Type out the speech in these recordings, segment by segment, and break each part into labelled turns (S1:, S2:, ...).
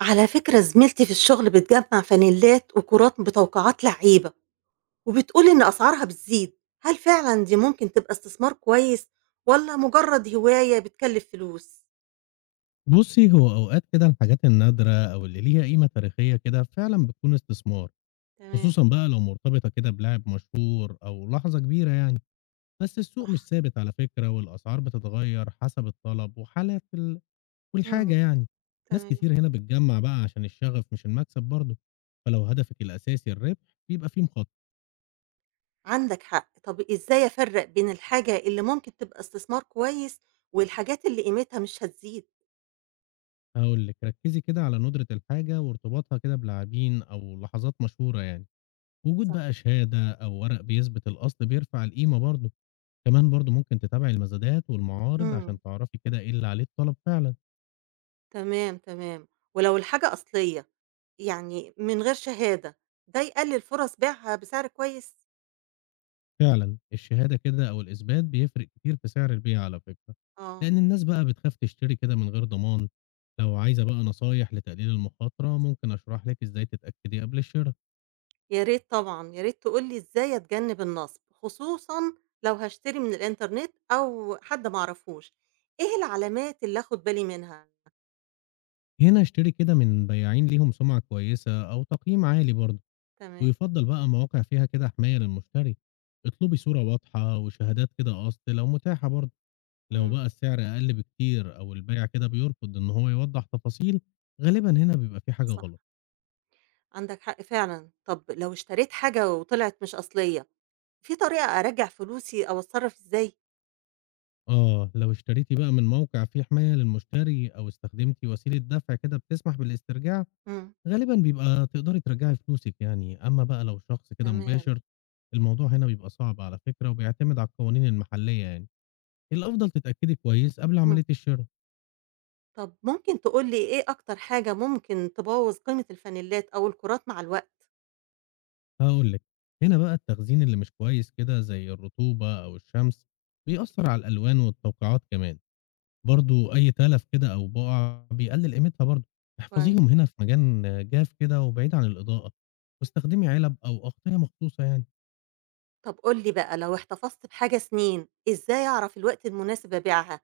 S1: على فكرة زميلتي في الشغل بتجمع فانيلات وكرات بتوقعات لعيبة وبتقول إن أسعارها بتزيد، هل فعلا دي ممكن تبقى استثمار كويس ولا مجرد هواية بتكلف فلوس؟
S2: بُصّي، هو أوقات كده الحاجات النادرة أو اللي ليها قيمة تاريخية كده فعلًا بتكون استثمار،
S1: تمام.
S2: خصوصًا بقى لو مرتبطة كده بلاعب مشهور أو لحظة كبيرة يعني، بس السوق مش ثابت على فكرة والأسعار بتتغيّر حسب الطلب وحالة
S1: مم.
S2: والحاجة يعني، ناس
S1: تمام.
S2: كتير هنا بتجمّع بقى عشان الشغف مش المكسب برضه، فلو هدفِك الأساسي الربح بيبقى في مخاطرة،
S1: عندك حق. طب إزاي أفرق بين الحاجة اللي ممكن تبقى استثمار كويس والحاجات اللي قيمتها مش هتزيد؟
S2: هاقول لِك ركّزي كده على ندرة الحاجة وارتباطها كده بلاعبين أو لحظات مشهورة يعني، وجود
S1: صح.
S2: بقى شهادة أو ورق بيثبت الأصل بيرفع القيمة برضه. كمان برضه ممكن تتابعي المزادات والمعارض عشان
S1: مم.
S2: تعرفي كده إيه اللي عليه الطلب فعلًا،
S1: تمام، تمام. ولو الحاجة أصلية، يعني من غير شهادة، ده يقلل فرص بيعها بسعر كويس؟
S2: فعلًا الشهادة كده أو الإثبات بيفرق كتير في سعر البيعة على فكرة،
S1: اه.
S2: لإن الناس بقى بتخاف تشتري كده من غير ضمان، لو عايزة بقى نصايح لتقليل المخاطرة ممكن أشرح لِك إزاي تتأكدي قبل الشرا،
S1: يا ريت طبعًا، يا ريت تقول لي إزاي أتجنب النصب، خصوصًا لو هاشتري من الإنترنت أو حد ما أعرفوش، إيه العلامات اللي آخد بالي منها؟
S2: هنا اشتري كده من بياعين ليهم سمعة كويسة أو تقييم عالي برضه،
S1: تمام،
S2: ويُفضّل بقى مواقع فيها كده حماية للمشتري، اطلبي صورة واضحة وشهادات كده أصل لو متاحة برضه. لو
S1: إمم،
S2: بقى السعر أقل بكتير أو البايع كده بيرفض إن هو يوضح تفاصيل، غالبًا هنا بيبقى في حاجة
S1: صح،
S2: غلط.
S1: عندك حق فعلًا. طب لو اشتريت حاجة وطلعت مش أصلية، في طريقة أرجّع فلوسي أو أتصرّف إزاي؟
S2: آه، لو اشتريتِ بقى من موقع فيه حماية للمشتري أو استخدمتِ وسيلة دفع كده بتسمح بالاسترجاع،
S1: إمم،
S2: غالبًا بيبقى تقدري ترجعي فلوسِك يعني. أما بقى لو شخص كده
S1: تمام،
S2: مباشر، الموضوع هنا بيبقى صعب على فكرة وبيعتمد على القوانين المحلية يعني. الأفضل تتأكدي كويس قبل
S1: إمم.
S2: عملية الشرا.
S1: طب ممكن تقول لي إيه أكتر حاجة ممكن تبوّظ قيمة الفانيلات أو الكُرات مع الوقت؟
S2: هاقول لِك، هنا بقى التخزين اللي مش كويس كده زي الرطوبة أو الشمس،
S1: أكيد،
S2: بيأثر على الألوان والتوقيعات كمان. برضه أي تلف كده أو بُقع بيقلل قيمتها برضه،
S1: كويس.
S2: احفظيهم هنا في مكان جاف كده وبعيد عن الإضاءة، واستخدمي علب أو أغطية مخصوصة يعني.
S1: طب قُل لي بقى لو احتفظت بحاجة سنين، إزاي أعرف الوقت المناسب أبيعها؟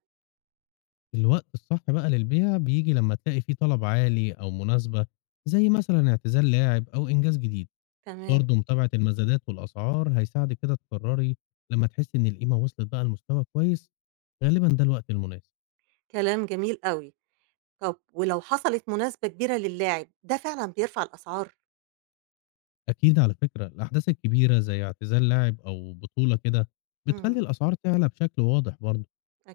S2: الوقت الصح بقى للبيع بييجي لمّا تلاقي فيه طلب عالي أو مناسبة، زي مثلًا اعتزال لاعب أو إنجاز جديد.
S1: تمام،
S2: برضه متابعة المزادات والأسعار هيساعدِك كده تقرري لمّا تحسي إن القيمة وصلت بقى لمستوى كويس، غالبًا ده الوقت المناسب.
S1: كلام جميل أوي. طب ولو حصلت مناسبة كبيرة للاعب، ده فعلًا بيرفع الأسعار؟
S2: أكيد على فكرة الأحداث الكبيرة زي اعتزال لاعب أو بطولة كده بتخلي
S1: إمم،
S2: الأسعار تعلى بشكل واضح برضه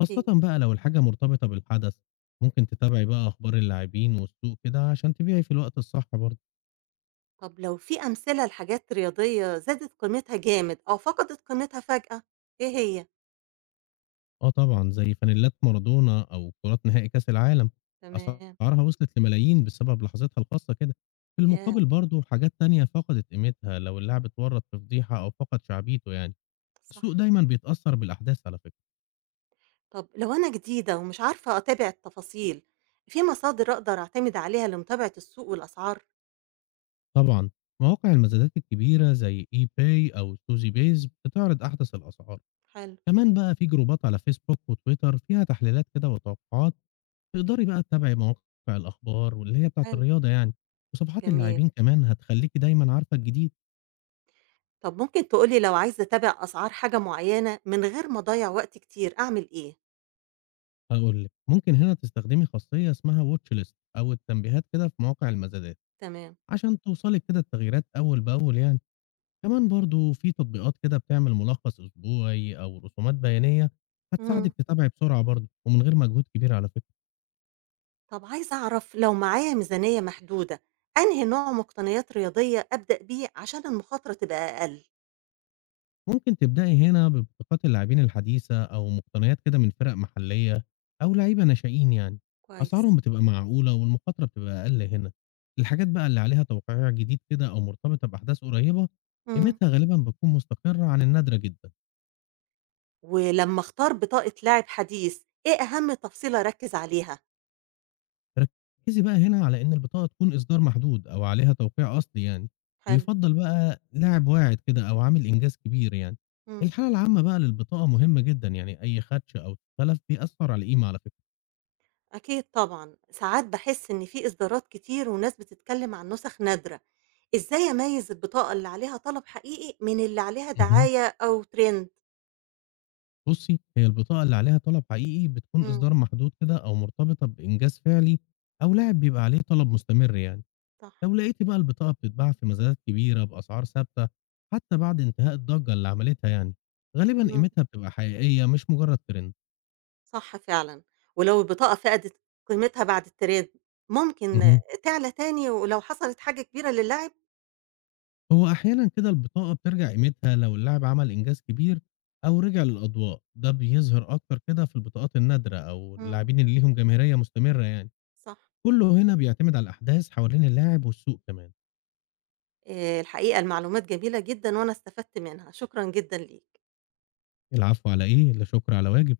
S2: خاصة بقى لو الحاجة مرتبطة بالحدث ممكن تتابعي بقى أخبار اللاعبين والسوق كده عشان تبيعي في الوقت الصح برضه.
S1: طب لو في أمثلة لحاجات رياضية زادت قيمتها جامد أو فقدت قيمتها فجأة، إيه هي؟
S2: اه طبعا زي فانيلات مارادونا أو كرات نهائي كأس العالم،
S1: تمام،
S2: أسعارها وصلت لملايين بسبب لحظتها الخاصة كده. في
S1: ياه!
S2: المقابل برضه حاجات تانية فقدت قيمتها لو اللاعب اتورط في فضيحة أو فقد شعبيته يعني.
S1: صح.
S2: السوق دايما بيتأثر بالأحداث على فكرة.
S1: طب لو أنا جديدة ومش عارفة أتابع التفاصيل، في مصادر أقدر أعتمد عليها لمتابعة السوق والأسعار؟
S2: طبعًا، مواقع المزادات الكبيرة زي eBay أو سوزي بايز بتعرض أحدث الأسعار،
S1: حلو،
S2: كمان بقى في جروبات على فيسبوك وتويتر فيها تحليلات كده وتوقعات، تقدري بقى تتابعي مواقع الأخبار واللي هي بتاعة
S1: حلو،
S2: الرياضة يعني، وصفحات
S1: جميل.
S2: اللاعبين كمان هتخلّيكِ دايمًا عارفة الجديد،
S1: طب ممكن تقول لي لو عايزة أتابع أسعار حاجة معيّنة من غير ما أضيّع وقت كتير أعمل إيه؟
S2: هاقول لِك ممكن هنا تستخدمي خاصية اسمها watch list أو التنبيهات كده في مواقع المزادات،
S1: تمام.
S2: عشان توصلِك كده التغييرات أول بأول يعني. كمان برضه في تطبيقات كده بتعمل ملخص أسبوعي أو رسومات بيانية
S1: إمم.
S2: هتساعدك تتابعي بسرعة برضه ومن غير مجهود كبير على فكرة.
S1: طب عايزة أعرف لو معايا ميزانية محدودة، أنهي نوع مقتنيات رياضية أبدأ بيه عشان المخاطرة تبقى أقل؟
S2: ممكن تبدأي هنا ببطاقات اللاعبين الحديثة أو مقتنيات كده من فرق محلية أو لعيبة ناشئين يعني.
S1: كويس.
S2: أسعارهم بتبقى معقولة والمخاطرة بتبقى أقل هنا. الحاجات بقى اللي عليها توقيع جديد كده أو مرتبطة بأحداث قريبة
S1: إمم.
S2: قيمتها غالبا بتكون مستقرة عن النادرة جدا.
S1: ولمّا أختار بطاقة لاعب حديث، إيه أهم تفصيلة أركّز عليها؟
S2: ركّزي بقى هنا على إن البطاقة تكون إصدار محدود أو عليها توقيع أصلي يعني،
S1: حلو.
S2: ويُفضّل بقى لاعب واعد كده أو عامل إنجاز كبير يعني.
S1: إمم.
S2: الحالة العامة بقى للبطاقة مهمة جدًا، يعني أي خدش أو تلف بيأثّر على القيمة على فكرة.
S1: أكيد طبعًا، ساعات باحس إن في إصدارات كتير وناس بتتكلم عن نسخ نادرة، إزاي أميّز البطاقة اللي عليها طلب حقيقي من اللي عليها
S2: اهم.
S1: دعاية أو trend؟
S2: بُصّي، هي البطاقة اللي عليها طلب حقيقي بتكون
S1: إمم،
S2: إصدار محدود كده أو مرتبطة بإنجاز فعلي أو لاعب بيبقى عليه طلب مستمر يعني.
S1: صح،
S2: لو لقيتِ بقى البطاقة بتتباع في مزادات كبيرة بأسعار ثابتة حتى بعد انتهاء الضجة اللي عملتها يعني، غالبًا
S1: إمم،
S2: قيمتها بتبقى حقيقية مش مجرّد ترند.
S1: صح فعلًا، ولو البطاقة فقدت قيمتها بعد الtrend ممكن
S2: اهم.
S1: تعلى تاني ولو حصلت حاجة كبيرة للاعب؟
S2: هو أحيانًا كده البطاقة بترجع قيمتها لو اللاعب عمل إنجاز كبير أو رجع للأضواء، ده بيظهر أكتر كده في البطاقات النادرة أو
S1: إمم،
S2: اللاعبين اللي ليهم جماهيرية مستمرة يعني،
S1: صح.
S2: كله هنا بيعتمد على الأحداث حوالين اللاعب والسوق كمان،
S1: الحقيقة المعلومات جميلة جدًا وأنا استفدت منها، شكرًا جدًا ليك.
S2: العفو على إيه، لا شكر على واجب.